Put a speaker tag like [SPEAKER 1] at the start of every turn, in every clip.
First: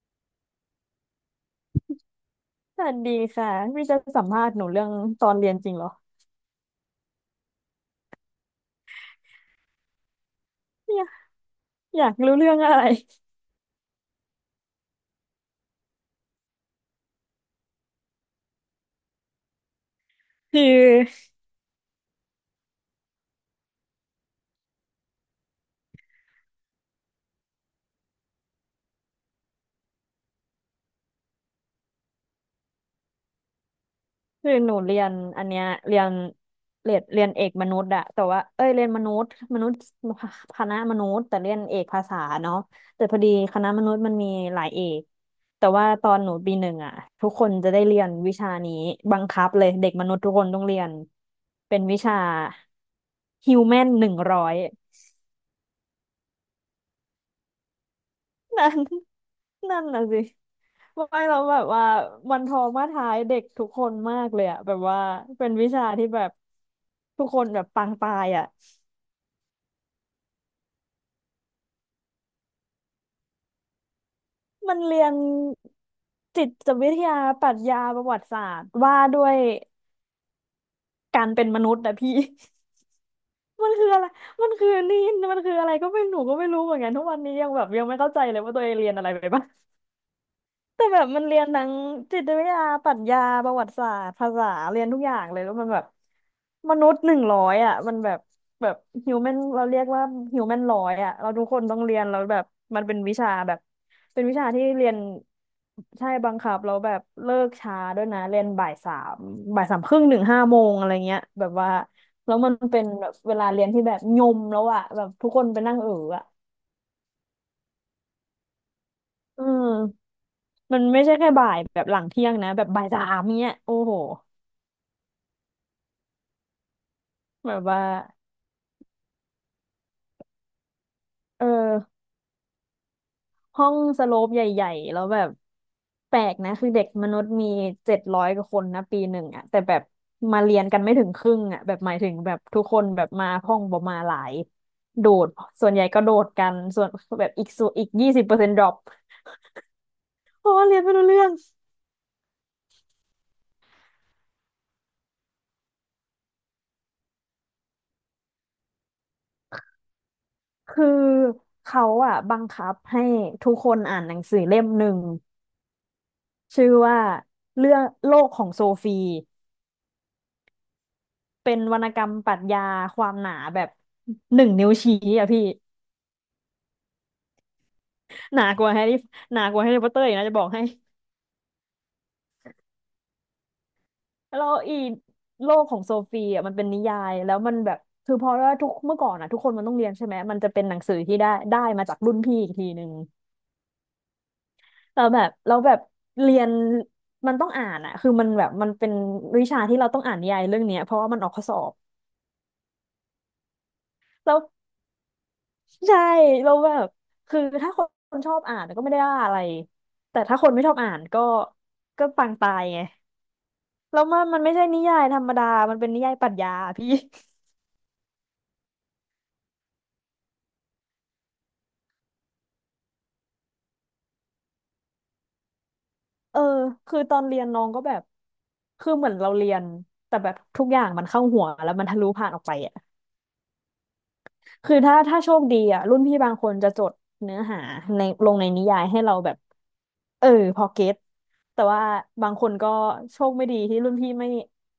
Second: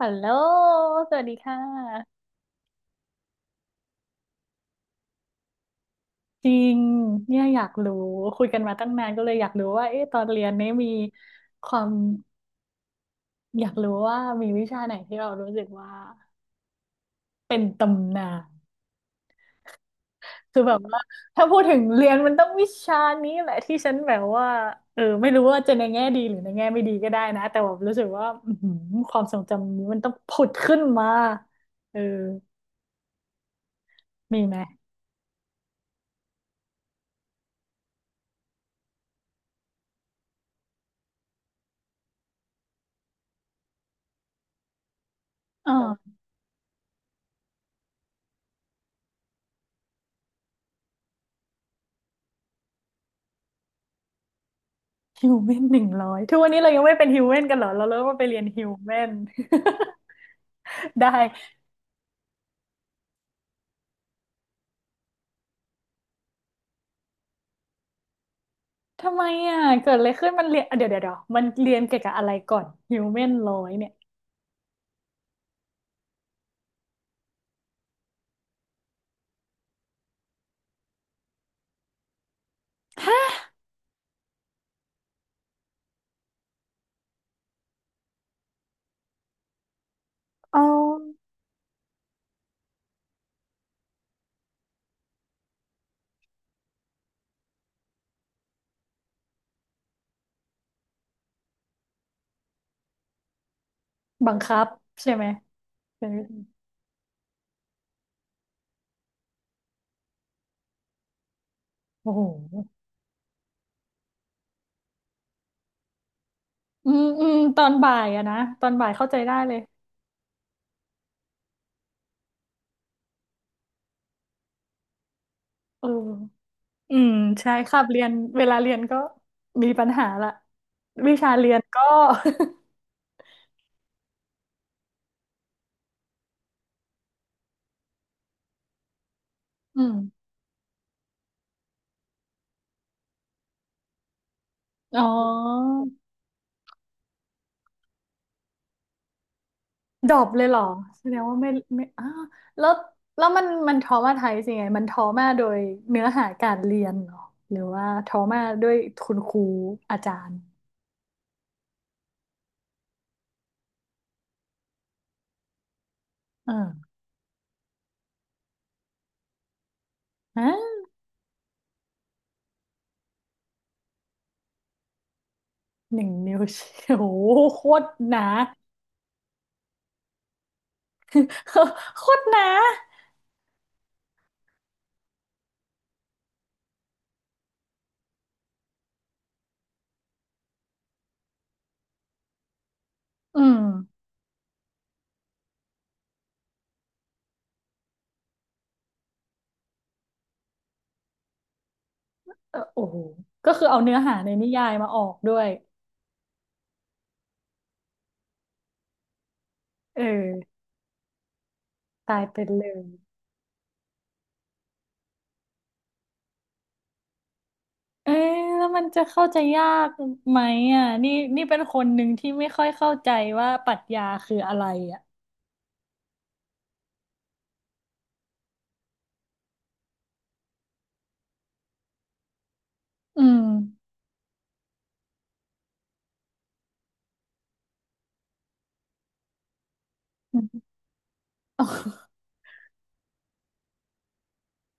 [SPEAKER 1] ฮัลโหลสวัสดีค่ะ
[SPEAKER 2] สวัสดีค่ะพี่จะสัมภาษณ์หนูเรื่องตอนเรียนจริงเหรอ
[SPEAKER 1] จริงเนี่ยอยากรู้คุยกันมาตั้งนานก็เลยอยากรู้ว่าเอ๊ะตอนเรียนเนี่ยมี
[SPEAKER 2] เนี่ย
[SPEAKER 1] ความ
[SPEAKER 2] อยากรู้เรื่องอะไร
[SPEAKER 1] อยากรู้ว่ามีวิชาไหนที่เรารู้สึกว่าเป็นตำนานคื
[SPEAKER 2] คื
[SPEAKER 1] อ
[SPEAKER 2] อ
[SPEAKER 1] แบบว่าถ้าพูดถึงเรียนมันต้องวิชานี้แหละที่ฉันแบบว่าไม่รู้ว่าจะในแง่ดีหรือในแง่ไม่ดีก็ได้นะแต่แบบรู้สึกว่าอื้อหือความทรงจำนี้มันต้องผุดขึ้นมาเออมี
[SPEAKER 2] คือ
[SPEAKER 1] ไหม
[SPEAKER 2] หนูเรียนอันเนี้ยเรียนเอกมนุษย์อะแต่ว่าเอ้ยเรียนมนุษย์คณะมนุษย์แต่เรียนเอกภาษาเนาะแต่พอดีคณะมนุษย์มันมีหลายเอกแต่
[SPEAKER 1] อ๋
[SPEAKER 2] ว่าต
[SPEAKER 1] อ
[SPEAKER 2] อนหนูปีหนึ่งอะทุกคนจะได้เรียนวิชานี้บังคับเลยเด็กมนุษย์ทุกคนต้องเรียนเป็นวิชาฮิวแมนหนึ่งร้อย
[SPEAKER 1] ฮิวแมน 100ทุกวันนี้เรายังไม่เป็นฮิวแมนกันเหรอเราเริ่มมาไปเรียนฮิ
[SPEAKER 2] นั่
[SPEAKER 1] ว
[SPEAKER 2] น
[SPEAKER 1] แมน
[SPEAKER 2] นั่นน่ะสิ ไม่เรา
[SPEAKER 1] ได้
[SPEAKER 2] แบบว่ามันทอมาท้ายเด็กทุกคนมากเลยอะแบบว่าเป็นวิชาที่แบบทุกคนแบบปางตายอะ
[SPEAKER 1] ทำไมอ่ะเกิดอะไรขึ้นมันเรียนอ่ะเดี๋ยวมันเรียนเกี่ยวกับอะไรก่อนฮิวแมนร้อยเนี่ย
[SPEAKER 2] มันเรียนจิตวิทยาปรัชญาประวัติศาสตร์ว่าด้วยการเป็นมนุษย์นะพี่ มันคืออะไรมันคือนี่มันคืออะไรก็ไม่หนูก็ไม่รู้เหมือนกันทุกวันนี้ยังแบบยังไม่เข้าใจเลยว่าตัวเองเรียนอะไรไปบ้าง
[SPEAKER 1] เอา
[SPEAKER 2] แต่แบบมันเรียนทั้งจิตวิทยาปรัชญาประวัติศาสตร์ภาษาเรียนทุกอย่างเลยแล้วมันแบบมนุษย์หนึ่งร้อยอ่ะมันแบบแบบฮิวแมนเราเรียกว่าฮิวแมนร้อยอ่ะเราทุกคนต้องเรียนแล้วแบบมันเป็นวิชาแบบเป็น
[SPEAKER 1] บั
[SPEAKER 2] วิ
[SPEAKER 1] ง
[SPEAKER 2] ชา
[SPEAKER 1] คั
[SPEAKER 2] ที่
[SPEAKER 1] บ
[SPEAKER 2] เรียน
[SPEAKER 1] ใช่ไหมเป็
[SPEAKER 2] ใช่
[SPEAKER 1] นวิ
[SPEAKER 2] บั
[SPEAKER 1] ธี
[SPEAKER 2] งคับแล้วแบบเลิกช้าด้วยนะเรียนบ่ายสามบ่ายสามครึ่งถึงห้าโมงอะไรเงี้ยแบบว่า
[SPEAKER 1] โอ้โห
[SPEAKER 2] แล้วมันเป็นแบบเวลาเรียนที่แบบยมแล้วอ่ะแบบทุกคนไปนั่งอ่ะ
[SPEAKER 1] อืมอืมตอนบ่ายอะนะตอนบ่ายเข้าใจได้
[SPEAKER 2] อื
[SPEAKER 1] เลย
[SPEAKER 2] ม มันไม่ใช่แค่บ่ายแบบหลังเที่ยงนะแบบบ่ายสามเนี้ยโอ้โห
[SPEAKER 1] เอออืมใช่
[SPEAKER 2] แบบ
[SPEAKER 1] ครั
[SPEAKER 2] ว่า
[SPEAKER 1] บเรียนเวลาเรียนก็มีปัญหาละวิชา
[SPEAKER 2] เออ
[SPEAKER 1] เรียนก็
[SPEAKER 2] ห้องสโลปใหญ่ๆแล้วแบบแปลกนะคือเด็กมนุษย์มี700กว่าคนนะปีหนึ่งอะแต่แบ
[SPEAKER 1] อื
[SPEAKER 2] บ
[SPEAKER 1] ม
[SPEAKER 2] มาเรียนกันไม่ถึงครึ่งอะแบบหมายถึงแบบทุกคนแบบมาห้องประมาณหลาย
[SPEAKER 1] อ๋
[SPEAKER 2] โดดส่
[SPEAKER 1] อ
[SPEAKER 2] วนใหญ่ก็โดดกันส่วนแบบอีกส่วนอีก20%ดรอป
[SPEAKER 1] ดรอปเล
[SPEAKER 2] เพ
[SPEAKER 1] ยเห
[SPEAKER 2] ราะ
[SPEAKER 1] รอ
[SPEAKER 2] ว่าเรียนไม่
[SPEAKER 1] แส
[SPEAKER 2] รู้
[SPEAKER 1] ดง
[SPEAKER 2] เรื่อง
[SPEAKER 1] ว่าไม่ไม่อ้าวแล้วแล้วมันทอมาไทยสิไงมันทอมาโดยเนื้อหาการเรียนเหรอหรือว่าทอมาด้วยคุณครูอาจารย์
[SPEAKER 2] คือเขาอะบังคับให้ทุกคนอ่านหนังสือเล่มหนึ่ง ชื่อ
[SPEAKER 1] เออ
[SPEAKER 2] ว่าเรื่องโลกของโซฟี
[SPEAKER 1] ฮะ
[SPEAKER 2] เป็นวรรณกรรมปรัชญาความหนาแบบหนึ่งนิ้วชี้อะพี่
[SPEAKER 1] หนึ่งนิ้วชี้โอ้โหโคตรหนา
[SPEAKER 2] หนากว่าแฮร์รี่หนากว่าแฮร์รี่พอตเตอร์อีกนะจะบอกให้
[SPEAKER 1] โคตรหนา
[SPEAKER 2] แล้วอีโลกของโซฟีอ่ะมันเป็นนิยายแล้วมันแบบคือพอว่าทุกเมื่อก่อนอ่ะทุกคนมันต้องเรียนใช่ไหมมันจะเป็นหนังสือที่ได้มาจากรุ่นพี่อีกทีหนึ่ง
[SPEAKER 1] อืม
[SPEAKER 2] แล้วแบบเรียนมันต้องอ่านอ่ะคือมันแบบมันเป็นวิชาที่เราต้องอ่านนิยายเรื่องเนี้ยเพราะว่ามันออกข้อสอบ
[SPEAKER 1] เออโอ้โหก็คือเอาเนื้อหาใน
[SPEAKER 2] แล้ว
[SPEAKER 1] นิยายมาออกด้วย
[SPEAKER 2] ใช่เราแบบคือถ้าคนชอบอ่านก็ไม่ได้ว่าอะไร
[SPEAKER 1] เอ
[SPEAKER 2] แต่
[SPEAKER 1] อ
[SPEAKER 2] ถ้าคนไม่ชอบอ่านก็ก็
[SPEAKER 1] ตาย
[SPEAKER 2] ปัง
[SPEAKER 1] เป็น
[SPEAKER 2] ตาย
[SPEAKER 1] เล
[SPEAKER 2] ไง
[SPEAKER 1] ย
[SPEAKER 2] แล้วมันมันไม่ใช่นิยายธรรมดามันเป็นนิยายปรัชญาอะพี่
[SPEAKER 1] เอ๊ะแล้วมันจะเข้าใจยากไหมอ่ะนี่นี่เป็นคนหนึ่งที่ไม่ค่อยเข้าใจว่าปรัชญาคืออะไรอ่ะ
[SPEAKER 2] เออคือตอนเรียนน้องก็แบบคือเหมือนเราเรียนแต่แบบทุกอย่างมันเข้าหัวแล้วมันทะลุผ่านออกไปอ่ะ
[SPEAKER 1] อืม
[SPEAKER 2] คือถ้าโชคดีอ่ะรุ่นพี่บางคนจะจดเนื้อหาในลงในนิยายให้เราแบบเออพอ
[SPEAKER 1] อม
[SPEAKER 2] เก็ต แต่
[SPEAKER 1] อ๋
[SPEAKER 2] ว่า
[SPEAKER 1] อ
[SPEAKER 2] บางคนก็โชคไม่ดีที่รุ่นพี่ไม่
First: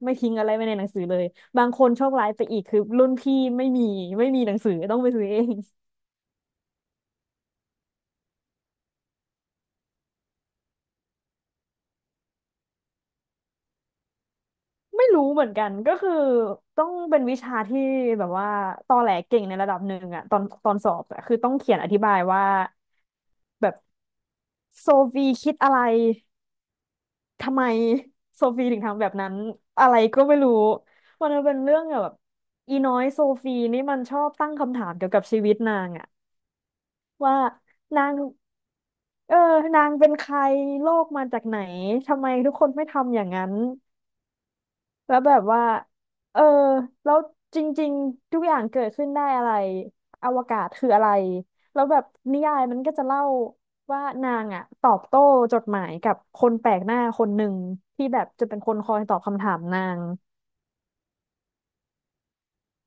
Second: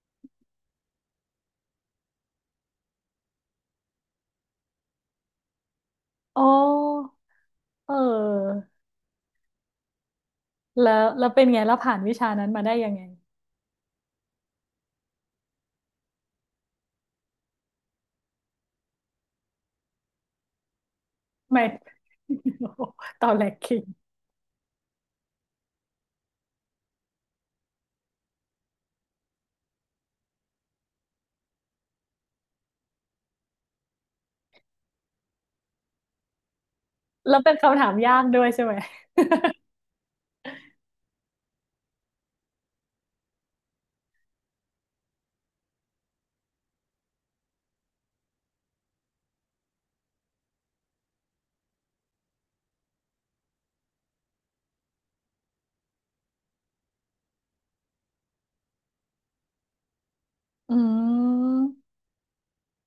[SPEAKER 2] ไม่ทิ้งอะไรไว้ในหนังสือเลยบางคนโชคร้ายไปอีกคือรุ่นพี่ไม่มีหนังสือต้องไปซื้อเอง
[SPEAKER 1] อ๋อเออ แล้วแล้วเป็นไงแล้วผ่านวิชานั้นมาได้ยังไง
[SPEAKER 2] ไม่รู้เหมือนกันก็คือต้องเป็นวิชาที่แบบว่าตอแหลเก่งในระดับหนึ่งอะตอนสอบอะคือต้อง
[SPEAKER 1] ไม่
[SPEAKER 2] เขียนอธิบายว่า
[SPEAKER 1] โอ้โหตอนแรก
[SPEAKER 2] แบ
[SPEAKER 1] คิ
[SPEAKER 2] บ
[SPEAKER 1] ง
[SPEAKER 2] โซฟีคิดอะไรทำไมโซฟีถึงทำแบบนั้นอะไรก็ไม่รู้มันเป็นเรื่องแบบอีน้อยโซฟีนี่มันชอบตั้งคำถามเกี่ยวกับชีวิตนางอะ
[SPEAKER 1] แล้
[SPEAKER 2] ว่า
[SPEAKER 1] วเป็นคำถาม
[SPEAKER 2] นา
[SPEAKER 1] ยา
[SPEAKER 2] ง
[SPEAKER 1] กด้วยใช่ไหม
[SPEAKER 2] เออนางเป็นใคร โลกมาจากไหน ทำไมทุกคนไม่ทำอย่างนั้น แล้วแบบว่าเออแล้วจริงๆ ทุกอย่างเกิดขึ้นได้อะไรอวกาศคืออะไร แล้วแบบนิยายมันก็จะเล่าว่านางอะตอบโต้จดหมายกับคนแปลกหน้าคนหนึ่งที่แบบจะเป็นคนคอยตอบคำถามนาง
[SPEAKER 1] อืม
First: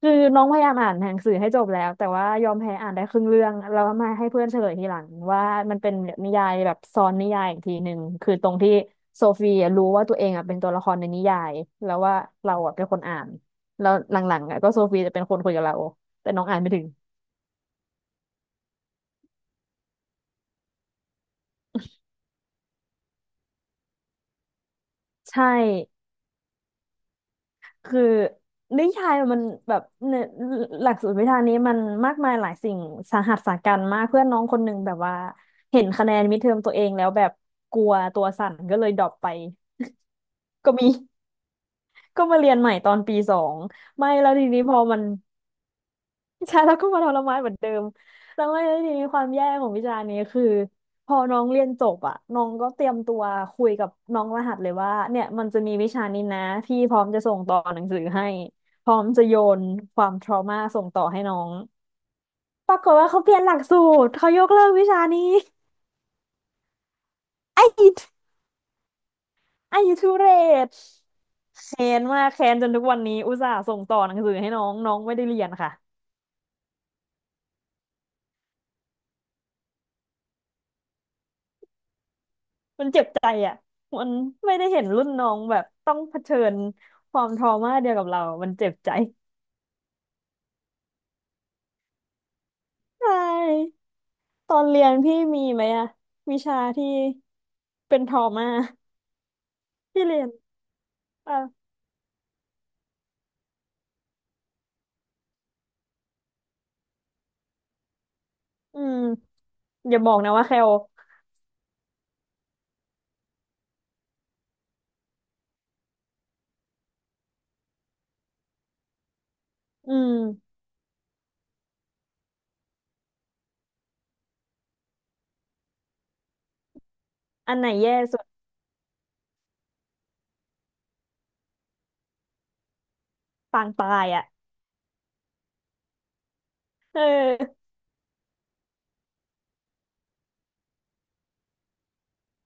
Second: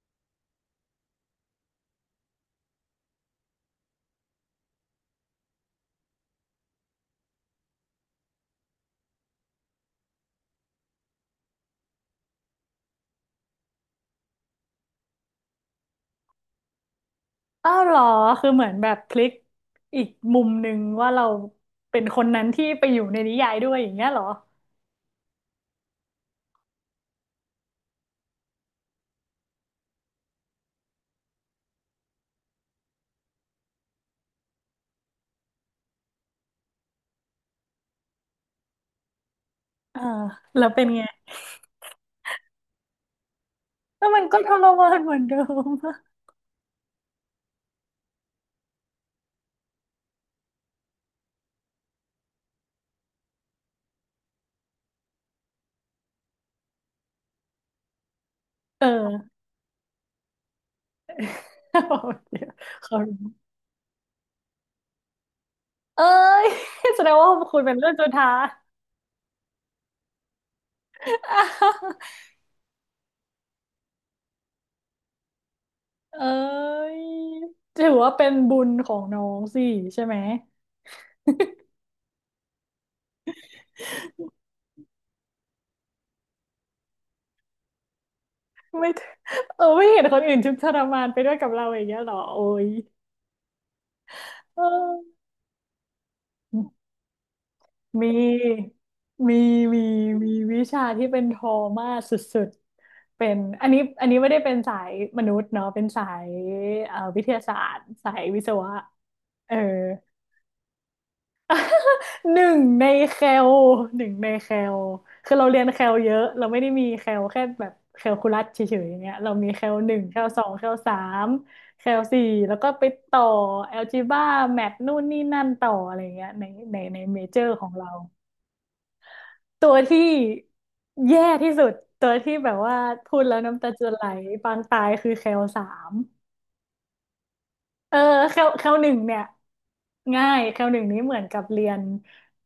[SPEAKER 2] คือน้องพยายามอ่านหนังสือให้จบแล้วแต่ว่ายอมแพ้อ่านได้ครึ่งเรื่องแล้วมาให้เพื่อนเฉลยทีหลังว่ามันเป็นนิยายแบบซ้อนนิยายอีกทีหนึ่งคือตรงที่โซฟีอะรู้ว่าตัวเองอ่ะเป็นตัวละครในนิยายแล้วว่าเราอ่ะเป็นคนอ่านแล้วหลังๆอ่ะก็โซฟีจะเป็นคนคุยกับเราแต่น้องอ่านไม่ถึง
[SPEAKER 1] อ้าวเหรอคือเหมือนแบบพลิกอีกมุมหนึ่งว่าเราเป็นคนนั้นที่ไปอยู่ในนิยายด้วยอย่างเงี้ยเหรอ
[SPEAKER 2] ใช่คือนิยายมันแบบเนอหลักสูตรวิชานี้มันมากมายหลายสิ่งสาหัสสากัจมากเพื่อนน้องคนหนึ่งแบบว่าเห็นคะแนนมิดเทอมตัวเองแล้วแบบกลัวตัวสั่นก็เลยดรอปไป
[SPEAKER 1] อ่าแล้ว
[SPEAKER 2] ก็
[SPEAKER 1] เป็
[SPEAKER 2] มี
[SPEAKER 1] นไง
[SPEAKER 2] ก็มาเรียนใหม่ตอนปีสอง
[SPEAKER 1] แล้
[SPEAKER 2] ไม่
[SPEAKER 1] วมัน
[SPEAKER 2] แล้ว
[SPEAKER 1] ก็
[SPEAKER 2] ที
[SPEAKER 1] ท
[SPEAKER 2] นี้
[SPEAKER 1] ร
[SPEAKER 2] พอ
[SPEAKER 1] มา
[SPEAKER 2] มั
[SPEAKER 1] น
[SPEAKER 2] น
[SPEAKER 1] เหมือนเดิม
[SPEAKER 2] ใช่แล้วก็มาทรมานเหมือนเดิมแล้วไม่แล้วทีนี้ความแย่ของวิชานี้คือพอน้องเรียนจบอ่ะน้องก็เตรียมตัวคุยกับน้องรหัสเลยว่าเนี่ยมันจะมีวิชานี้นะพี่พร้อมจะส่งต่อหนังสือให้
[SPEAKER 1] เอ
[SPEAKER 2] พ
[SPEAKER 1] อ
[SPEAKER 2] ร้อมจะโยนความทรมาส่งต่อให้น้อง
[SPEAKER 1] เดี๋ยว
[SPEAKER 2] ปราก
[SPEAKER 1] เขา
[SPEAKER 2] ฏว่าเขา
[SPEAKER 1] รู้
[SPEAKER 2] เปลี่ยนหลักสูตรเขายกเลิกวิชานี้
[SPEAKER 1] เอ้ย แสดงว่าคุณ
[SPEAKER 2] ไอ้
[SPEAKER 1] เป็นเรื่องสุดท้าย
[SPEAKER 2] ไอ้ทุเรศแค้นมากแค้นจนทุกวันนี้อุตส่าห์ส่งต่อหนังสือให้น้องน้องไม่ได้เรียนค่ะ
[SPEAKER 1] เอ้ยถือว่าเป็นบุญของน้องสิใช่ไหม
[SPEAKER 2] มันเจ็บใจอ่ะ มันไม่ได้เห็นรุ่นน้องแบบต้องเผชิญความทรมาเดียวกับเรา มันเจ็บ
[SPEAKER 1] ไม่
[SPEAKER 2] ใจ
[SPEAKER 1] ไม่เห็นคนอื่นทุกข์ทรมานไปด้วยกับเราอย่างเงี้ยเหรอโอ้ย
[SPEAKER 2] ใช่ตอ
[SPEAKER 1] เออ
[SPEAKER 2] นเรียนพี่มีไหมอ่ะวิชาที่เป็น
[SPEAKER 1] มี
[SPEAKER 2] ทรมา
[SPEAKER 1] มีมี
[SPEAKER 2] ที่เรีย
[SPEAKER 1] มี
[SPEAKER 2] น
[SPEAKER 1] วิชาที่เป็นท
[SPEAKER 2] อ่ะ
[SPEAKER 1] อมาสุดๆเป็นอันนี้อันนี้ไม่ได้เป็นสายมนุษย์เนาะเป็นสายวิทยาศาสตร์สายวิศวะ
[SPEAKER 2] อืม
[SPEAKER 1] เออ
[SPEAKER 2] อย่าบอกนะว่าแคล
[SPEAKER 1] หนึ่งในแคลหนึ่งในแคลคือเราเรียนแคลเยอะ เราไม่ได้มีแคลแค่แบบแคลคูลัสเฉยๆอย่างเงี้ยเรามีแคลห
[SPEAKER 2] อื
[SPEAKER 1] นึ่ง
[SPEAKER 2] ม
[SPEAKER 1] แคลสองแคลสามแคลสี่แล้วก็ไปต่อแอลจีบ้าแมทนู่นนี่นั่นต่ออะไรเงี้ยในในเมเจอร์
[SPEAKER 2] อัน
[SPEAKER 1] ข
[SPEAKER 2] ไห
[SPEAKER 1] อ
[SPEAKER 2] น
[SPEAKER 1] งเรา
[SPEAKER 2] แย่สุด
[SPEAKER 1] ตัวที่แย่ที่สุดตัวที่แบบว่าพูดแล้วน้ำ
[SPEAKER 2] ปา
[SPEAKER 1] ตา
[SPEAKER 2] ง
[SPEAKER 1] จะ
[SPEAKER 2] ตา
[SPEAKER 1] ไหล
[SPEAKER 2] ยอ่ะ
[SPEAKER 1] ปางตายคือแคลสาม
[SPEAKER 2] เออ
[SPEAKER 1] เออเข้าหนึ่งเนี่ยง่ายเข้าหนึ่งนี้เหมือนกับเรียน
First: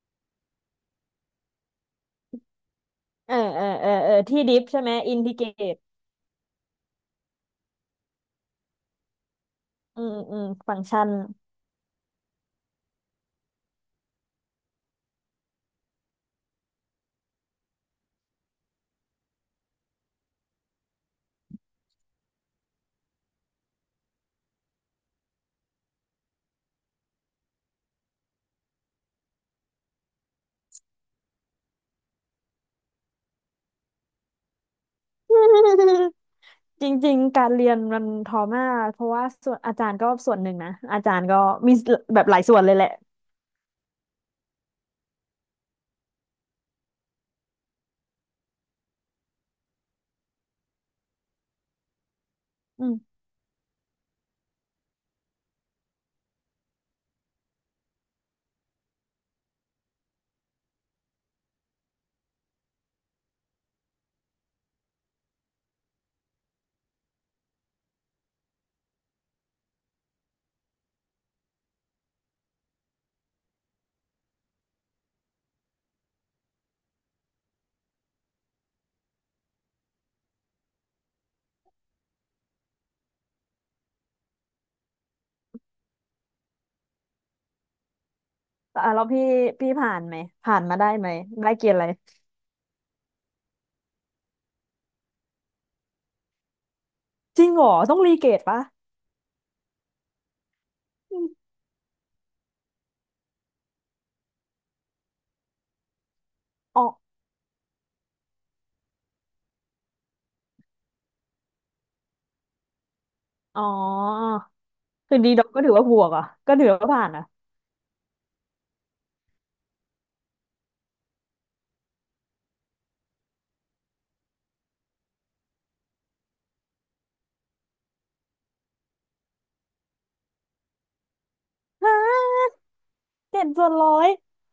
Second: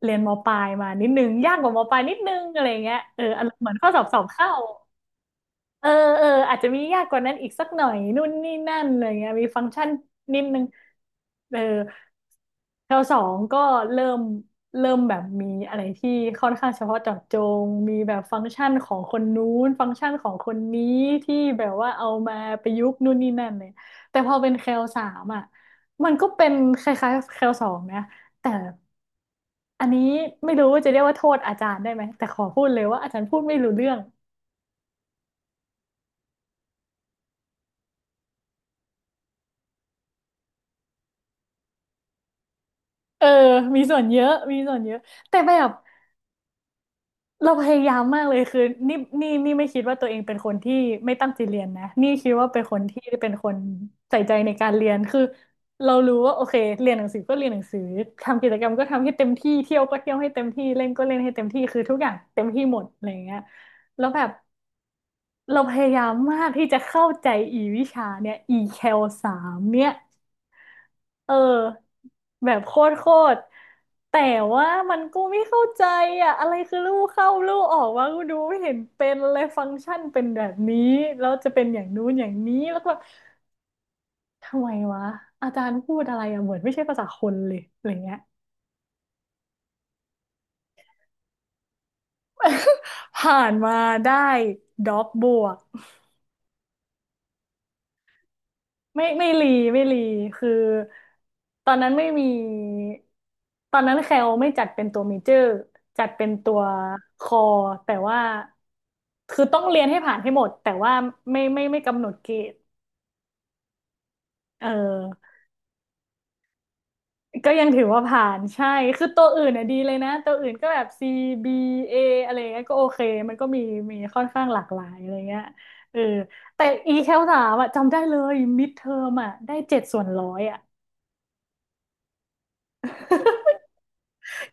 [SPEAKER 1] เรียนมปลายมานิดนึงยากกว่ามปลายนิดนึงอะไรเงี้ย
[SPEAKER 2] เอ
[SPEAKER 1] อา
[SPEAKER 2] อ
[SPEAKER 1] รมณ์
[SPEAKER 2] เอ
[SPEAKER 1] เห
[SPEAKER 2] อ
[SPEAKER 1] มือนข้
[SPEAKER 2] เอ
[SPEAKER 1] อ
[SPEAKER 2] อ
[SPEAKER 1] สอบ
[SPEAKER 2] เอ
[SPEAKER 1] ส
[SPEAKER 2] อ
[SPEAKER 1] อบ
[SPEAKER 2] ที่
[SPEAKER 1] เข้า
[SPEAKER 2] ดิฟใช่ไหมอินทิเกรต
[SPEAKER 1] เออเอออาจจะมียากกว่านั้นอีกสักหน่อยนู่นนี่นั่นอะไรเงี้ยมีฟังก์ชัน
[SPEAKER 2] อืมอื
[SPEAKER 1] นิด
[SPEAKER 2] ม
[SPEAKER 1] นึง
[SPEAKER 2] ฟังก์ชัน
[SPEAKER 1] เออแถวสองก็เริ่มเริ่มแบบมีอะไรที่ค่อนข้างเฉพาะเจาะจงมีแบบฟังก์ชันของคนนู้นฟังก์ชันของคนนี้ที่แบบว่าเอามาประยุกต์นู่นนี่นั่นเลยแต่พอเป็นแคลสามอ่ะมันก็เป็นคล้ายๆแคลสองนะแต่อันนี้ไม่รู้ว่าจะเรียกว่าโทษอาจารย์ได้ไหมแต่ขอพูดเลยว่าอาจารย์พูดไม่รู้เรื่อง
[SPEAKER 2] จริงๆการเรียนมันทอมากเพราะว่าส่วนอาจารย์ก็ส่วนหนึ่งนะอาจารย์ก็มีแบบหลายส่วนเลยแหละ
[SPEAKER 1] เออมีส่วนเยอะมีส่วนเยอะแต่แบบเราพยายามมากเลยคือนี่นี่ไม่คิดว่าตัวเองเป็นคนที่ไม่ตั้งใจเรียนนะนี่คิดว่าเป็นคน
[SPEAKER 2] อื
[SPEAKER 1] ที่
[SPEAKER 2] ม
[SPEAKER 1] เป็นคนใส่ใจในการเรียนคือเรารู้ว่าโอเคเรียนหนังสือก็เรียนหนังสือทำกิจกรรมก็ทำให้เต็มที่เที่ยวก็เที่ยวให้เต็มที่เล่นก็เล่นให้เต็มที่คือทุกอย่างเต็มที่หมดอะไรอย่างเงี้ยแล้วแบบเราพยายามมากที่จะเข้าใจอีวิชาเนี่ยอีแคลสามเนี่ย เออแบบโคตรแต่ว่ามันกูไม่เข้าใจอ่ะอะไรคือลู่เข้าลู่ออกวะกูดูไม่เห็นเป็นเลยฟังก์ชันเป็นแบบนี้แล้วจะเป็นอย่างนู้นอย่างนี้แล้วก็แบบทำไมวะอาจารย์พูดอะไรอ่ะเหมือนไม่ใช่ภาษาคนเลยอะไรเงี้ย
[SPEAKER 2] แต่อ่ะแล้วพี่ผ่านไหมผ่านมาได้ไหมได้เกรดอะไร
[SPEAKER 1] ผ่านมาได้ด็อกบวก
[SPEAKER 2] จริงเหรอต้องรีเกรดปะ
[SPEAKER 1] ไม่ไม่รีไม่รีคือ
[SPEAKER 2] อม
[SPEAKER 1] ตอนนั้นไม่มีตอนนั้นแคลไม่จัดเป็นตัวเมเจอร์จัดเป็นตัว
[SPEAKER 2] อ๋อ
[SPEAKER 1] คอแต่ว่าคือต้องเรียนให้ผ่านให้หมดแต่ว่าไม่กำหนดเกรด
[SPEAKER 2] อ๋อ
[SPEAKER 1] เออ
[SPEAKER 2] คือดีด็อกก็ถือว่าบวกเหรอ่ะก็ถือว่าผ่านอ่ะ
[SPEAKER 1] ก็ยังถือว่าผ่านใช่คือตัวอื่นน่ะดีเลยนะตัวอื่นก็แบบ C B A ออะไรเงี้ยก็โอเคมันก็มีมีค่อนข้างหลากหลายอะไรเงี้ยเออแต่ e แคลสามอะจำได้เลยมิดเทอมอะได้7/100อะ
[SPEAKER 2] ฮะเจ็ดส่วนร้อย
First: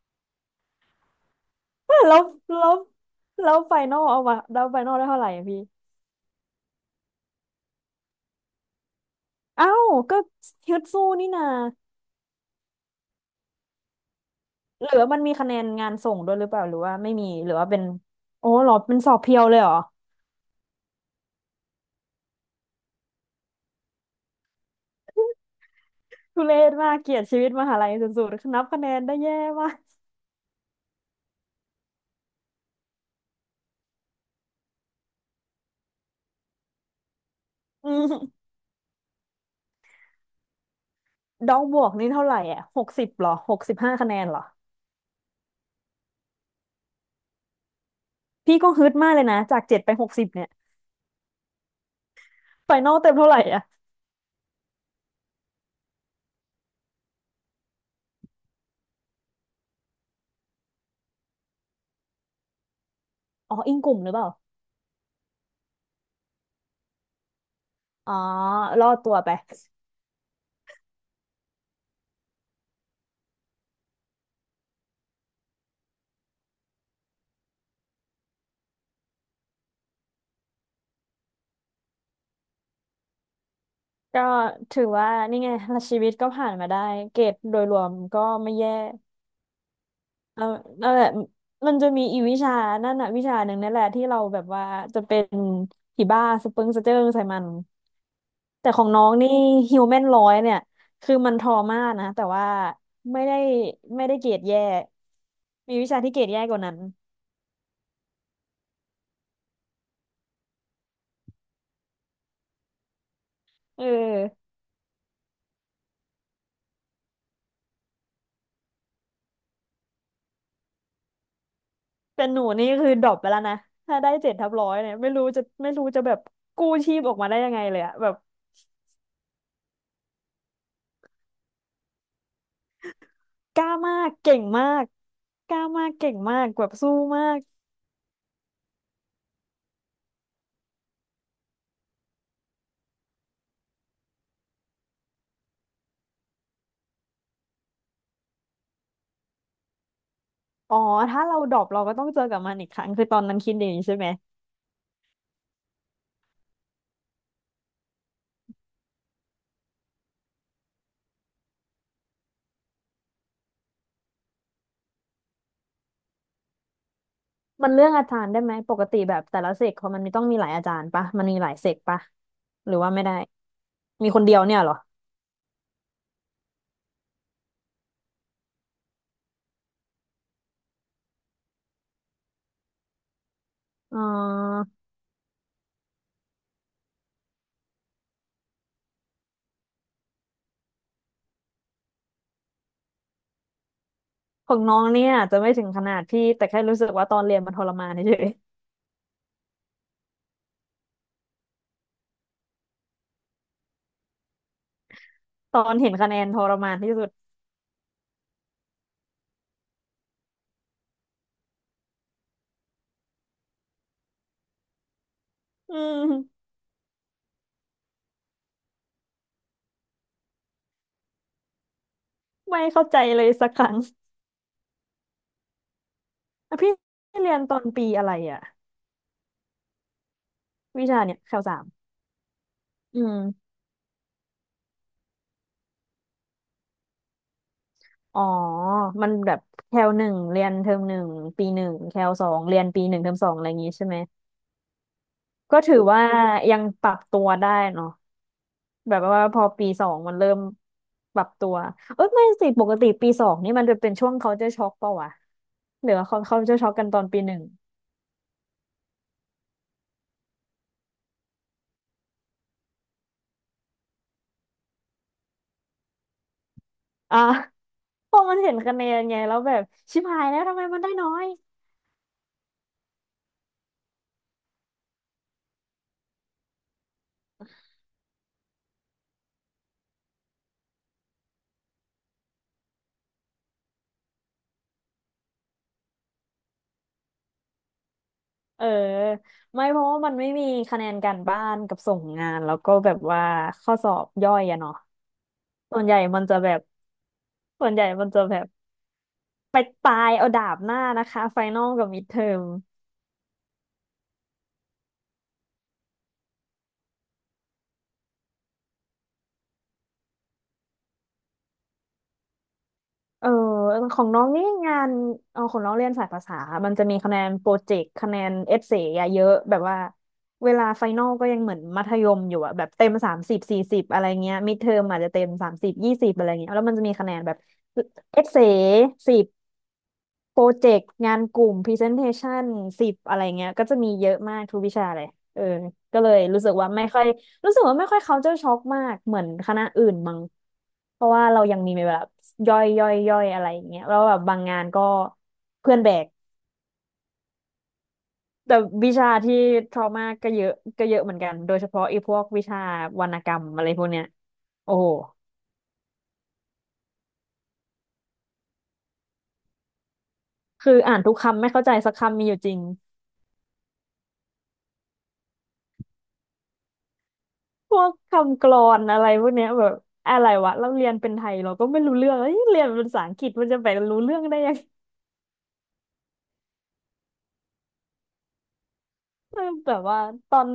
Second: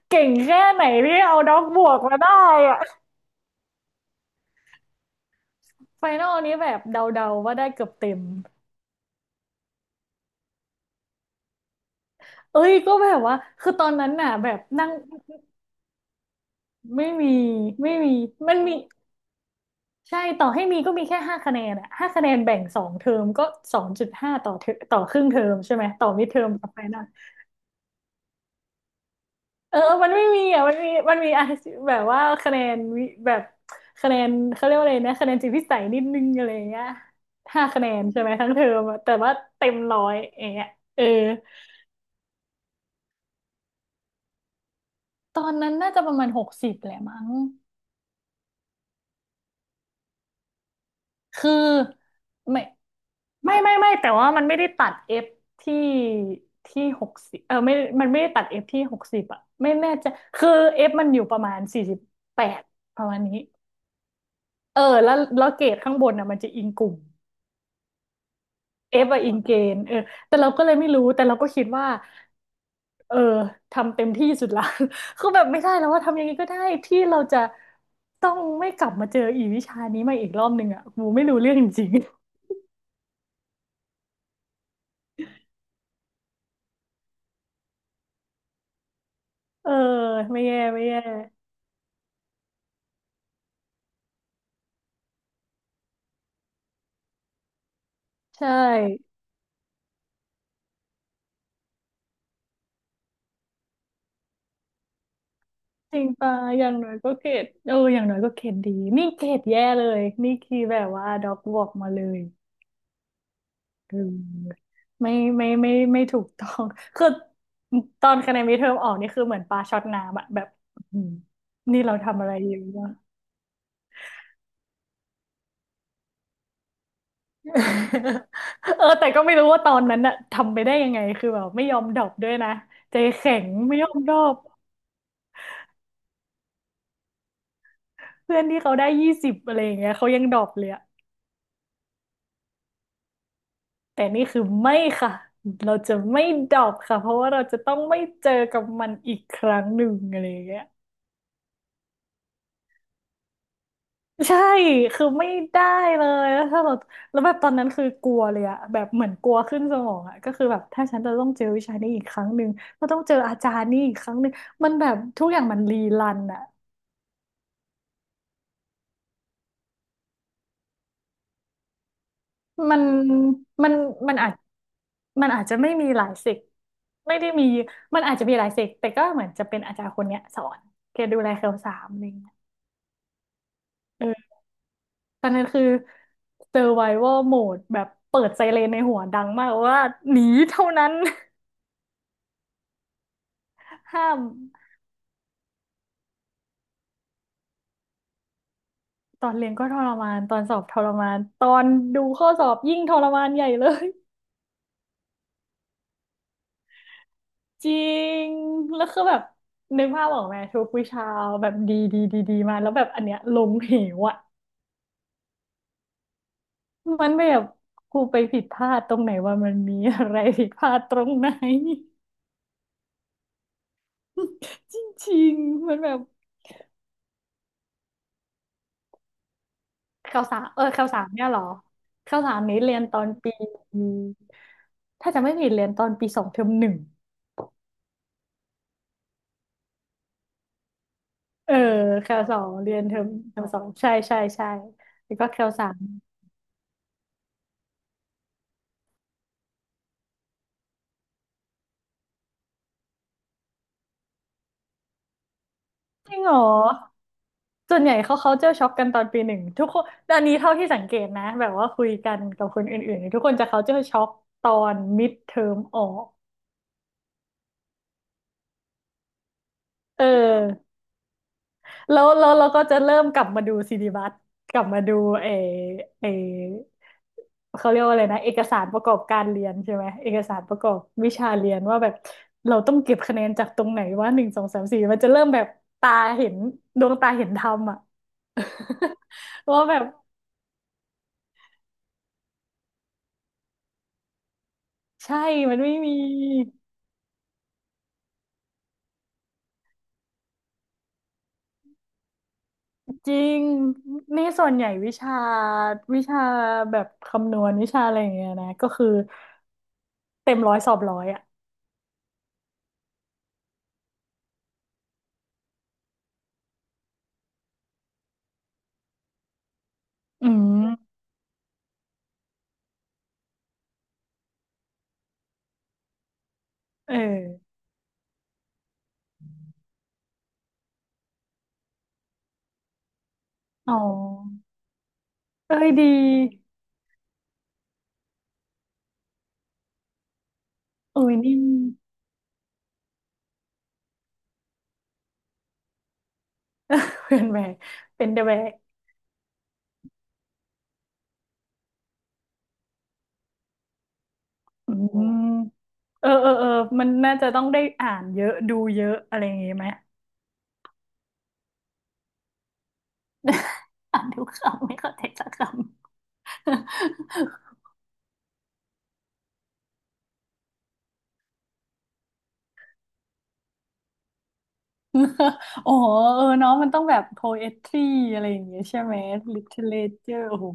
[SPEAKER 1] เก่งแค่ไหนที่เอาด็อกบว
[SPEAKER 2] แล้
[SPEAKER 1] ก
[SPEAKER 2] วแ
[SPEAKER 1] มาได้
[SPEAKER 2] ล้ว
[SPEAKER 1] อะ
[SPEAKER 2] แล้วไฟนอลเอามาแล้วไฟนอลได้เท่าไหร่อะพี่
[SPEAKER 1] ไฟนอลนี้แบบเดาๆว่าได้เกือบเต็ม
[SPEAKER 2] เอ้าก็ฮึดสู้นี่นา
[SPEAKER 1] เอ้ยก็แบบว่าคือตอนนั้นน่ะแบบ
[SPEAKER 2] ห
[SPEAKER 1] นั่ง
[SPEAKER 2] รือว่ามันมีคะแนนงานส่งด้วยหรือเปล่าหรือว่า
[SPEAKER 1] ไม่
[SPEAKER 2] ไม่มี
[SPEAKER 1] มี
[SPEAKER 2] หรือว่าเป็น
[SPEAKER 1] ไม่มี
[SPEAKER 2] โอ้
[SPEAKER 1] มัน
[SPEAKER 2] เหร
[SPEAKER 1] มี
[SPEAKER 2] อเป็นสอบเพียวเลยเหรอ
[SPEAKER 1] ใช่ต่อให้มีก็มีแค่ห้าคะแนนอะห้าคะแนนแบ่งสองเทอมก็2.5ต่อเทอต่อครึ่งเทอมใช่ไหมต่อมิดเทอ
[SPEAKER 2] ทุ
[SPEAKER 1] ม
[SPEAKER 2] เร
[SPEAKER 1] กับ
[SPEAKER 2] ศ
[SPEAKER 1] ไฟ
[SPEAKER 2] มา
[SPEAKER 1] น
[SPEAKER 2] ก
[SPEAKER 1] อล
[SPEAKER 2] เกลียดชีวิตมหาลัยสุดๆนับคะแนนได้แย่มา
[SPEAKER 1] เอ
[SPEAKER 2] ก
[SPEAKER 1] อ มันไม่มีอ่ะมันมีมันมีอะแบบว่าคะแนนวิแบบคะแนนเขาเรียกว่าอะไรนะคะแนนจิตวิสัยนิดนึงอะไรอย่างเงี้ยห้าคะแน
[SPEAKER 2] อื
[SPEAKER 1] นใช่ไหม
[SPEAKER 2] ม
[SPEAKER 1] ทั้งเทอมอะแต่ว่าเต็มร้อยอย่างเงี้ยเออ
[SPEAKER 2] ดองบวกนี่เท่าไหร่อ่ะหกสิบหรอหกสิบห้าคะแนนเหรอ
[SPEAKER 1] ตอนนั้นน่าจะประมาณหกสิบแหละมั้ง
[SPEAKER 2] พี่ก็ฮึดมากเลยนะจากเจ็ดไปหกสิบเนี่ย
[SPEAKER 1] คือไม่
[SPEAKER 2] ไฟนอลเต็มเท่าไหร่
[SPEAKER 1] ไม่
[SPEAKER 2] อ่ะ
[SPEAKER 1] ไม่ไม่แต่ว่ามันไม่ได้ตัด f ที่ที่หกสิบเออไม่มันไม่ได้ตัด f ที่หกสิบอ่ะไม่แน่ใจคือ f มันอยู่ประมาณ48ประมาณนี้
[SPEAKER 2] อ๋ออิงกลุ่มหรือเปล่า
[SPEAKER 1] เออแล้วเกรดข้างบนอ่ะมันจะอิงกลุ่ม
[SPEAKER 2] อ๋อรอด
[SPEAKER 1] f
[SPEAKER 2] ตั
[SPEAKER 1] อ
[SPEAKER 2] ว
[SPEAKER 1] อะอิ
[SPEAKER 2] ไป
[SPEAKER 1] งเกณฑ์เออแต่เราก็เลยไม่รู้แต่เราก็คิดว่า เออทำเต็มที่สุดละ คือแบบไม่ได้แล้วว่าทำยังไงก็ได้ที่เราจะต้องไม่กลับมาเจออีวิชานี้มาอีกรอบหนึ่งอ่ะกูไม่รู้เรื่องจริง
[SPEAKER 2] ก็ถือว่านี่ไงชีวิตก็ผ่านมาได้เกรดโดยรวมก็ไม่แย่
[SPEAKER 1] ๆ เออไม่
[SPEAKER 2] เอา
[SPEAKER 1] แย่ไม่
[SPEAKER 2] นั่น
[SPEAKER 1] แย่
[SPEAKER 2] แหละมันจะมีอีวิชานั่นน่ะวิชาหนึ่งนั่นแหละที่เราแบบว่าจะเป็นผีบ้าสเปิงสะเจิงใส่มัน
[SPEAKER 1] ใช่
[SPEAKER 2] แต่ของน้องนี่ฮิวแมนร้อยเนี่ยคือมันทรมานะแต่ว่าไม่ได้ไม่ได้เกรดแย่ มีวิ
[SPEAKER 1] จ
[SPEAKER 2] ชา
[SPEAKER 1] ริง
[SPEAKER 2] ที่เกรด
[SPEAKER 1] ปะ
[SPEAKER 2] แย่ก
[SPEAKER 1] อ
[SPEAKER 2] ว่า
[SPEAKER 1] ย่า
[SPEAKER 2] นั้
[SPEAKER 1] ง
[SPEAKER 2] น
[SPEAKER 1] น้อยก็เกรดเอออย่างน้อยก็เกรดดีนี่เกรดแย่เลยนี่คือแบบว่าด็อกบอกมาเลย
[SPEAKER 2] เออ
[SPEAKER 1] เออไม่ไม่ถูกต้อง คือตอนคะแนนมิดเทอมออกนี่คือเหมือนปลาช็อตน้ำอะแบบอื้อหือนี่เราทำ
[SPEAKER 2] แต่
[SPEAKER 1] อะไร
[SPEAKER 2] หนู
[SPEAKER 1] อยู่
[SPEAKER 2] นี่
[SPEAKER 1] วะ
[SPEAKER 2] คือดรอปไปแล้วนะถ้าได้เจ็ดทับร้อยเนี่ยไม่รู้จะแบบกู้ชีพออกมาได้ยังไงเลยอะแบบ
[SPEAKER 1] เออแต่ก็ไม่รู้ว่าตอนนั้นอะทำไปได้ยังไงคือแบบไม่ยอมดรอปด้วยนะใจแข็ง
[SPEAKER 2] กล้า
[SPEAKER 1] ไม่ยอ
[SPEAKER 2] มา
[SPEAKER 1] ม
[SPEAKER 2] ก
[SPEAKER 1] ดรอ
[SPEAKER 2] เก่
[SPEAKER 1] ป
[SPEAKER 2] งมากกล้ามากเก่งมากแบบสู้มาก
[SPEAKER 1] เพื่อนที่เขาได้20อะไรอย่างเงี้ยเขายังดรอปเลยอะแต่นี่คือไม่ค่ะเราจะไม่ดรอปค่ะเพราะว่าเราจะต้องไม่เจอกับมันอีกครั้งหนึ่งอะไรอย่างเงี้ย
[SPEAKER 2] อ๋อถ้าเราดรอปเราก็ต้องเจอกับมันอีกครั้งคือตอนนั้นคิดอย่างนี้ใช่ไหม
[SPEAKER 1] ใช่คือไม่ได้เลยแล้วถ้าเราแล้วแบบตอนนั้นคือกลัวเลยอะแบบเหมือนกลัวขึ้นสมองอะก็คือแบบถ้าฉันจะต้องเจอวิชานี้อีกครั้งหนึ่งก็ต้องเจออาจารย์นี่อีกครั้งหนึ่งมันแบบทุกอย่างมันรีรันอะ
[SPEAKER 2] มันเรื่องอาจารย์ได้ไหมปกติแบบแต่ละเซกเขามันมีต้องมีหลายอาจารย์ปะมันมีหลายเซกปะหรื
[SPEAKER 1] มั
[SPEAKER 2] อ
[SPEAKER 1] น
[SPEAKER 2] ว่าไม่ได้
[SPEAKER 1] มัน
[SPEAKER 2] มี
[SPEAKER 1] มัน
[SPEAKER 2] คน
[SPEAKER 1] อาจ
[SPEAKER 2] เดียวเนี่ยเหรอ
[SPEAKER 1] มันอาจจะไม่มีหลายเซกไม่ได้มี มันอาจจะมีหลายเซกแต่ก็เหมือนจะเป็นอาจารย์คนเนี้ยสอนแกดูแลเคลสามอะไรเงี้ย
[SPEAKER 2] อ๋อ
[SPEAKER 1] เออตอนนั้นคือ survival mode แบบเปิดไซเรนในหัวดังมากว่าหนีเท่านั้น ห้าม
[SPEAKER 2] ของน้องเนี่ยอาจจะไม่ถึงขนาดพี่แต่แค่รู้สึกว่าตอนเรียนมันทรมานเฉย
[SPEAKER 1] ตอนเรียนก็ทรมาน ตอนสอบทรมาน ตอนดูข้อสอบยิ่งทรมานใหญ่เลย
[SPEAKER 2] ๆตอนเห็นคะแนนทรมานที่สุด
[SPEAKER 1] จริง แล้วคือแบบนึกภาพออกไหมทุกวิชาแบบดีดีดีดีมาแล้วแบบอันเนี้ยลงเหวอะ
[SPEAKER 2] อืม
[SPEAKER 1] มันแบบครูไปผิดพลาดตรงไหนว่ามันมีอะไรผิดพลาดตรงไหน
[SPEAKER 2] ไม่เข้าใจเลยสักครั้ง
[SPEAKER 1] จริงๆมันแบบ
[SPEAKER 2] อ่ะพี่เรียนตอนปีอะไรอ่ะ
[SPEAKER 1] ข่าวสารข่า
[SPEAKER 2] วิ
[SPEAKER 1] วสา
[SPEAKER 2] ชา
[SPEAKER 1] ร
[SPEAKER 2] เนี่ย
[SPEAKER 1] เนี่ย
[SPEAKER 2] แค
[SPEAKER 1] เหรอ
[SPEAKER 2] ลสาม
[SPEAKER 1] ข่าวสารนี้เรียนต
[SPEAKER 2] อื
[SPEAKER 1] อนปี
[SPEAKER 2] ม
[SPEAKER 1] ถ้าจะไม่ผิดเรียนตอนปีสองเทอมหนึ่ง
[SPEAKER 2] อ๋อมันแบบแคลหนึ่งเรียนเทอมหนึ่งปี
[SPEAKER 1] เออ
[SPEAKER 2] หนึ่งแคล
[SPEAKER 1] ข่าว
[SPEAKER 2] สอ
[SPEAKER 1] สอ
[SPEAKER 2] ง
[SPEAKER 1] ง
[SPEAKER 2] เรียน
[SPEAKER 1] เรียน
[SPEAKER 2] ปีห
[SPEAKER 1] เทอ
[SPEAKER 2] นึ่ง
[SPEAKER 1] ม
[SPEAKER 2] เทอมสอง
[SPEAKER 1] เทอ
[SPEAKER 2] อะ
[SPEAKER 1] ม
[SPEAKER 2] ไรอ
[SPEAKER 1] ส
[SPEAKER 2] ย่า
[SPEAKER 1] อ
[SPEAKER 2] ง
[SPEAKER 1] ง
[SPEAKER 2] งี้ใช่
[SPEAKER 1] ใช่
[SPEAKER 2] ไหม
[SPEAKER 1] ใช่ใช่แล้วก็ข่าว
[SPEAKER 2] ก็
[SPEAKER 1] สา
[SPEAKER 2] ถื
[SPEAKER 1] ร
[SPEAKER 2] อว่ายังปรับตัวได้เนาะแบบว่าพอปีสองมันเริ่มปรับตัวเอ้ยไม่สิปกติปีสองนี่มันจะเป็นช่วงเขาจะช็อกเปล่าวะหรือว่า
[SPEAKER 1] จริ
[SPEAKER 2] เขา
[SPEAKER 1] งเหรอ
[SPEAKER 2] เขาจะช็อกกันตอนปีหนึ่ง
[SPEAKER 1] ส่วนใหญ่เขาเจอช็อกกันตอนปีหนึ่งทุกคนอันนี้เท่าที่สังเกตนะแบบว่าคุยกันกับคนอื่นๆทุกคนจะเขาเจอช็อกตอนมิดเทอมออก
[SPEAKER 2] อ่ะ เพราะมันเห็นคะแนนไงแล้วแบบชิ
[SPEAKER 1] เอ
[SPEAKER 2] บหายแล้วทำไม
[SPEAKER 1] อ
[SPEAKER 2] มันได้น้อย
[SPEAKER 1] แล้วเราก็จะเริ่มกลับมาดูซีดีบัตกลับมาดูเอเอเขาเรียกว่าอะไรนะเอกสารประกอบการเรียนใช่ไหมเอกสารประกอบวิชาเรียนว่าแบบเราต้องเก็บคะแนนจากตรงไหนว่าหนึ่งสองสามสี่มันจะเริ่มแบบตาเห็นดวงตาเห็นธรรมอ่ะ
[SPEAKER 2] เออ
[SPEAKER 1] ว่า
[SPEAKER 2] ไม่
[SPEAKER 1] แบ
[SPEAKER 2] เพ
[SPEAKER 1] บ
[SPEAKER 2] ราะว่ามันไม่มีคะแนนการบ้านกับส่งงานแล้วก็แบบว่าข้อสอบย่อยอะเนาะ
[SPEAKER 1] ใช่มันไม่
[SPEAKER 2] ส่วน
[SPEAKER 1] มี
[SPEAKER 2] ใหญ่มันจะแบบ ส่วนใหญ่มันจะแบบไปตายเอาดาบหน้านะคะไฟนอลกับมิดเทอม
[SPEAKER 1] จริงนี่ส่วนใหญ่วิชาแบบคำนวณวิชาอะไรอย่างเงี้ยนะก็คือเต็มร้อยสอบร้อยอ่ะ
[SPEAKER 2] เออของน้องนี่งานเออของน้องเรียนสายภาษา มันจะมีคะแนนโปรเจกต์คะแนนเอเซ่ะเยอะแบบว่า
[SPEAKER 1] อื
[SPEAKER 2] เวลา
[SPEAKER 1] ม
[SPEAKER 2] ไฟนอลก็ยังเหมือนมัธยมอยู่อะแบบเต็มสามสิบสี่สิบอะไรเงี้ยมิดเทอมอาจจะเต็มสามสิบยี่สิบอะไรเงี้ยแล้วมันจะ
[SPEAKER 1] เอ
[SPEAKER 2] มี
[SPEAKER 1] อ
[SPEAKER 2] คะแนนแบบเอเซ่สิบ โปรเจกต์งานกลุ่ม Presentation สิบอะไรเงี้ยก็
[SPEAKER 1] อ๋อ
[SPEAKER 2] จะมีเยอะมากทุกวิชาเลยเออ
[SPEAKER 1] เอ้ยดี
[SPEAKER 2] ก็เลยรู้สึกว่าไม่ค่อยรู้สึกว่าไม่ค่อย culture shock มากเหมือนคณะอื่นมั้งเพ
[SPEAKER 1] เอ้
[SPEAKER 2] ราะ
[SPEAKER 1] ย
[SPEAKER 2] ว่า
[SPEAKER 1] นี่
[SPEAKER 2] เรายังมีแบบย่อยย่อยย่อยอะไรอย่างเงี้ยแล้วแบบบางงานก็เพื่อนแบก
[SPEAKER 1] เพื่อนแบกเป็นเดอะแบก
[SPEAKER 2] แต่วิชาที่ trauma ก็เยอะเหมือนกันโดยเฉพาะไอ้พวกวิชาวรรณกรรมอะไรพวกเนี้ย
[SPEAKER 1] อื
[SPEAKER 2] โอ้
[SPEAKER 1] ม
[SPEAKER 2] โห
[SPEAKER 1] มเออเออเออมันน่าจะต้องได้อ่านเยอะดูเยอะอะไรอย่างงี้ไหม
[SPEAKER 2] คืออ่านทุกคำไม่เข้าใจสักคำมีอยู่จริง
[SPEAKER 1] อ่านทุกคำไม่เข้าใจสักคำ
[SPEAKER 2] พวกคำกลอนอะไรพวกเนี้ยแบบอะไรวะเราเรียนเป็นไทยเราก็ไม่รู้เรื่องเอ้ยเรียนเป็นภาษาอังกฤษมันจะไปรู้เรื่องได้ยัง
[SPEAKER 1] โอ้โหเออเนาะมันต้องแบบ poetry อะไรอย่างเงี้ยใช่ไหม
[SPEAKER 2] เออ แบบว่า
[SPEAKER 1] literature
[SPEAKER 2] ต
[SPEAKER 1] โอ้
[SPEAKER 2] อ
[SPEAKER 1] โห
[SPEAKER 2] น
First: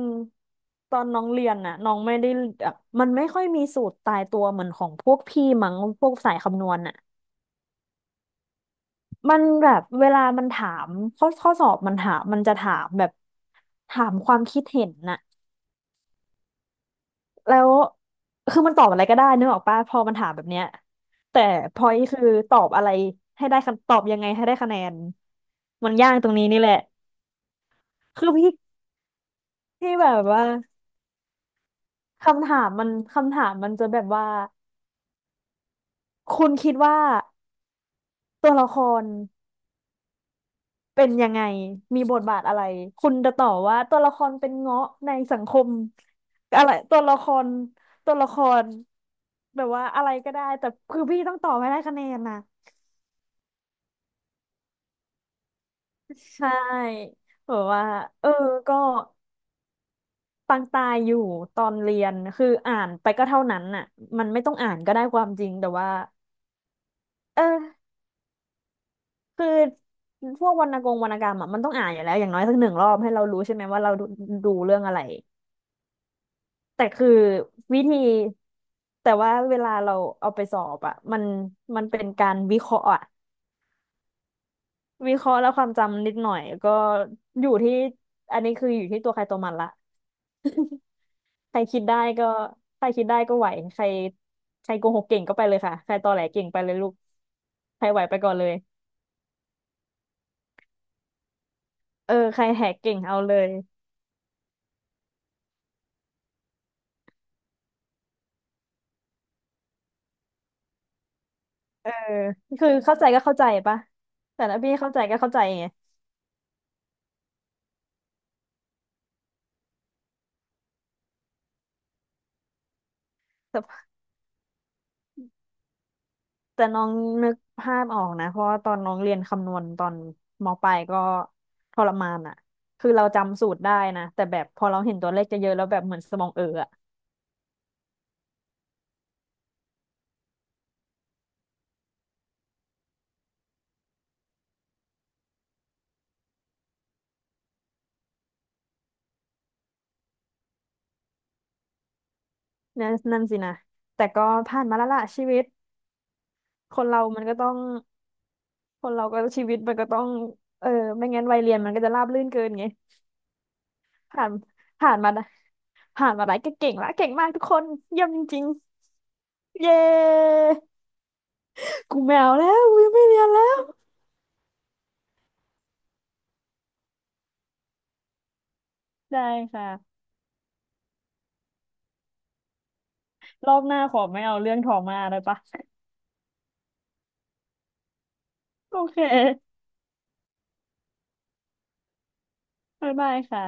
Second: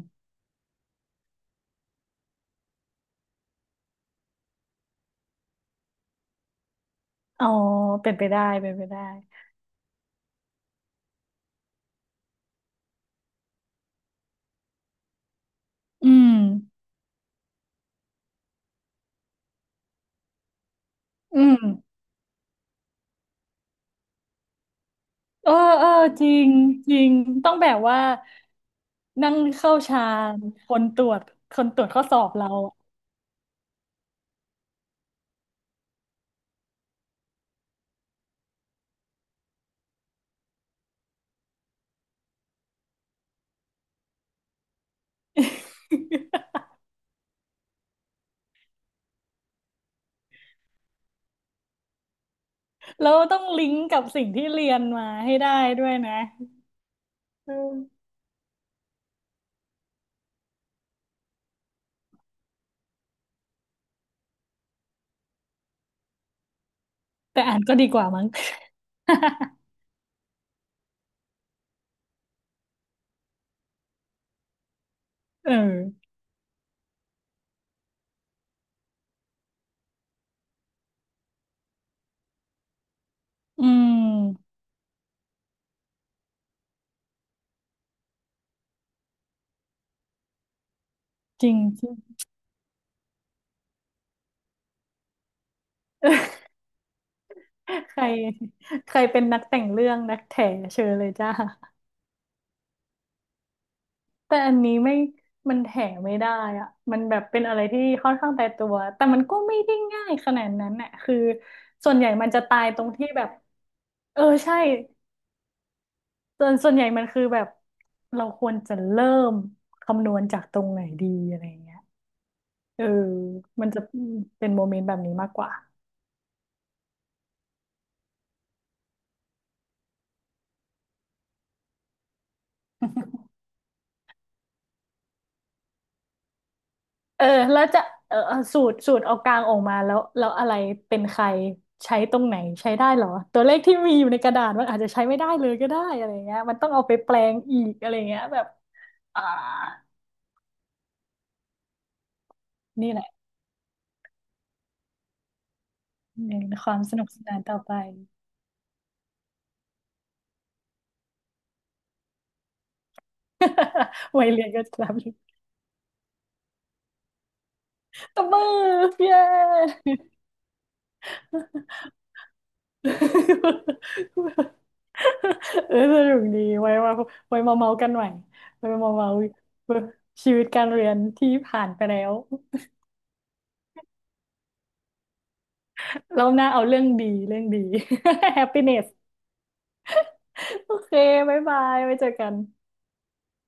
[SPEAKER 2] ตอนน้องเรียนน่ะน้องไม่ได้แบบมันไม่ค่อยมีสูตรตายตัวเหมือนของพวกพี่มั้งพวกสายคำนวณน่ะ
[SPEAKER 1] อ๋อเป็นไปได้เป็นไปได้
[SPEAKER 2] มันแบบเวลามันถามข้อสอบมันถามมันจะถามแบบถามความคิดเห็นน่ะ
[SPEAKER 1] อืม
[SPEAKER 2] แล้วคือมันตอบอะไรก็ได้นึกออกปะพอมันถามแบบเนี้ย
[SPEAKER 1] อื
[SPEAKER 2] แต่
[SPEAKER 1] ม
[SPEAKER 2] พอยคือตอบอะไรให้ได้คะตอบยังไงให้ได้คะแนน
[SPEAKER 1] เออเอ
[SPEAKER 2] มั
[SPEAKER 1] อ
[SPEAKER 2] นยาก
[SPEAKER 1] จ
[SPEAKER 2] ตร
[SPEAKER 1] ริ
[SPEAKER 2] งนี้
[SPEAKER 1] ง
[SPEAKER 2] นี่แหละ
[SPEAKER 1] จริงต้องแบบว่า
[SPEAKER 2] คือ
[SPEAKER 1] นั่งเข้า
[SPEAKER 2] พี่
[SPEAKER 1] ฌา
[SPEAKER 2] แบบ
[SPEAKER 1] น
[SPEAKER 2] ว่า
[SPEAKER 1] คนตรวจคนตรวจข้อสอบ
[SPEAKER 2] คำ
[SPEAKER 1] เรา
[SPEAKER 2] ถาม
[SPEAKER 1] อะ
[SPEAKER 2] มันจะแบบว่า คุณคิดว่าตัวละครเป็นยังไง มีบทบาทอะไรคุณจะตอบว่าตัวละครเป็นเงาะในสังคม อะไร ตัวละคร ตัวละครแบบว่าอะไรก็ได้แต่คือพี่ต้องตอบให้ได้คะแนนนะ
[SPEAKER 1] แล้วต้องลิงก์กับสิ่งที่เรียนมาให้ได้ด้วยนะ
[SPEAKER 2] ใช่แบ
[SPEAKER 1] เอ
[SPEAKER 2] บว่า
[SPEAKER 1] อ
[SPEAKER 2] เออก็ปังตายอยู่ตอนเรียนคืออ่านไปก็เท่านั้นน่ะมันไม่ต้องอ่านก็ได้ความจริงแต่ว่า
[SPEAKER 1] แต่
[SPEAKER 2] เออ
[SPEAKER 1] อ่านก็ดีกว่ามั้ง
[SPEAKER 2] คือพวกวรรณกงวรรณกรรมอ่ะมันต้องอ่านอยู่แล้วอย่างน้อยสักหนึ่งรอบให้เรารู้ใช่ไหมว่าเราดูเรื่องอะไร
[SPEAKER 1] เออ
[SPEAKER 2] แต่คือวิธีแต่ว่าเวลาเราเอาไปสอบอ่ะมันเป็นการวิเคราะห์อะ
[SPEAKER 1] อืม
[SPEAKER 2] วิเคราะห์แล้วความจำนิดหน่อยก็อยู่ที่อันนี้คืออยู่ที่ตัวใครตัวมันละ
[SPEAKER 1] จ ริ
[SPEAKER 2] ใค
[SPEAKER 1] ง
[SPEAKER 2] รคิ
[SPEAKER 1] จ
[SPEAKER 2] ด
[SPEAKER 1] ริง
[SPEAKER 2] ได้ก็ไหวใครใครโกหกเก่งก็ไปเลยค่ะใครตอแหล เก่งไปเลยลูกใคร
[SPEAKER 1] ใค
[SPEAKER 2] ไหว
[SPEAKER 1] ร
[SPEAKER 2] ไปก่อนเลย
[SPEAKER 1] ใครเป็นนักแต่งเรื่องนักแถเชิญเลยจ้า
[SPEAKER 2] เออใครแหกเก่งเอาเลย
[SPEAKER 1] แต่อันนี้ไม่มันแถไม่ได้อ่ะมันแบบเป็นอะไรที่ค่อนข้างตายตัว แต่มันก็ไม่ได้ง่ายขนาดนั้นน่ะคือ
[SPEAKER 2] เอ
[SPEAKER 1] ส่
[SPEAKER 2] อ
[SPEAKER 1] วนใหญ่มันจะตาย
[SPEAKER 2] คือ
[SPEAKER 1] ตรง
[SPEAKER 2] เข้าใจ
[SPEAKER 1] ที่
[SPEAKER 2] ก็
[SPEAKER 1] แบบ
[SPEAKER 2] เข้าใจปะ
[SPEAKER 1] เออ
[SPEAKER 2] แต่
[SPEAKER 1] ใช่
[SPEAKER 2] ละพี่เข้าใจก็เข้าใจไง
[SPEAKER 1] ส่วนใหญ่มันคือแบบเราควรจะเริ่มคำนวณจากตรงไหนดีอะไรเงี้ยเออมันจะ
[SPEAKER 2] แต่
[SPEAKER 1] เป็นโมเมนต์แบบนี้มากกว่า
[SPEAKER 2] น้องนึกภาพออกนะเพราะว่าตอนน้องเรียนคำนวณตอนมปลายก็ทรมานอ่ะคือเราจำสูตรได้นะแต่แบบพอเราเห็นตัวเลขจะเยอะๆแล้วแบบเหมือนสมองเอออะ
[SPEAKER 1] เออแล้วจะเออเอาสูตรเอากลางออกมาแล้วแล้วอะไรเป็นใครใช้ตรงไหนใช้ได้เหรอตัวเลขที่มีอยู่ในกระดาษมันอาจจะใช้ไม่ได้เลยก็ได้อะไรเงี้ยมันต้องเอาไปแปลงอีกอะไรเงี้ยแบบอ่านี่แหละ
[SPEAKER 2] นั่นสินะแต่ก็ผ่านมาแล้วล่ะชีวิต
[SPEAKER 1] เป็นควา
[SPEAKER 2] ค
[SPEAKER 1] ม
[SPEAKER 2] น
[SPEAKER 1] ส
[SPEAKER 2] เรา
[SPEAKER 1] นุกส
[SPEAKER 2] มัน
[SPEAKER 1] นา
[SPEAKER 2] ก็
[SPEAKER 1] น
[SPEAKER 2] ต้อ
[SPEAKER 1] ต่อ
[SPEAKER 2] ง
[SPEAKER 1] ไป
[SPEAKER 2] คนเราก็ชีวิตมันก็ต้องเออไม่งั้นวัยเรียนมันก็จะราบรื่นเกินไง
[SPEAKER 1] วั
[SPEAKER 2] ผ่า
[SPEAKER 1] ย
[SPEAKER 2] น
[SPEAKER 1] เรียนก็จะ
[SPEAKER 2] ผ่าน
[SPEAKER 1] ทำอ
[SPEAKER 2] มา
[SPEAKER 1] ยู่
[SPEAKER 2] ผ่านมาได้ก็เก่งละเก่งมากทุกคนเยี่ยม
[SPEAKER 1] ต
[SPEAKER 2] จ
[SPEAKER 1] บมื
[SPEAKER 2] ริง
[SPEAKER 1] อเย้
[SPEAKER 2] ๆเย้ กูแมวแล้วกูยังไม่เรียนแล้ว
[SPEAKER 1] เออสนุกดีไว้มาไว้มาเมากันใหม่ไว้มาเมา
[SPEAKER 2] ได้ค่ะ
[SPEAKER 1] ชีวิตการเรียนที่ผ่านไปแล้ว
[SPEAKER 2] รอบหน้าขอไม่เอาเรื่องทออมาได้ปะ
[SPEAKER 1] เราหน้าเอาเรื่องดีเรื่องดี
[SPEAKER 2] โอ
[SPEAKER 1] happiness
[SPEAKER 2] เค
[SPEAKER 1] โอเคบ๊ายบายไว้เจอกัน
[SPEAKER 2] บ๊ายบายค่ะ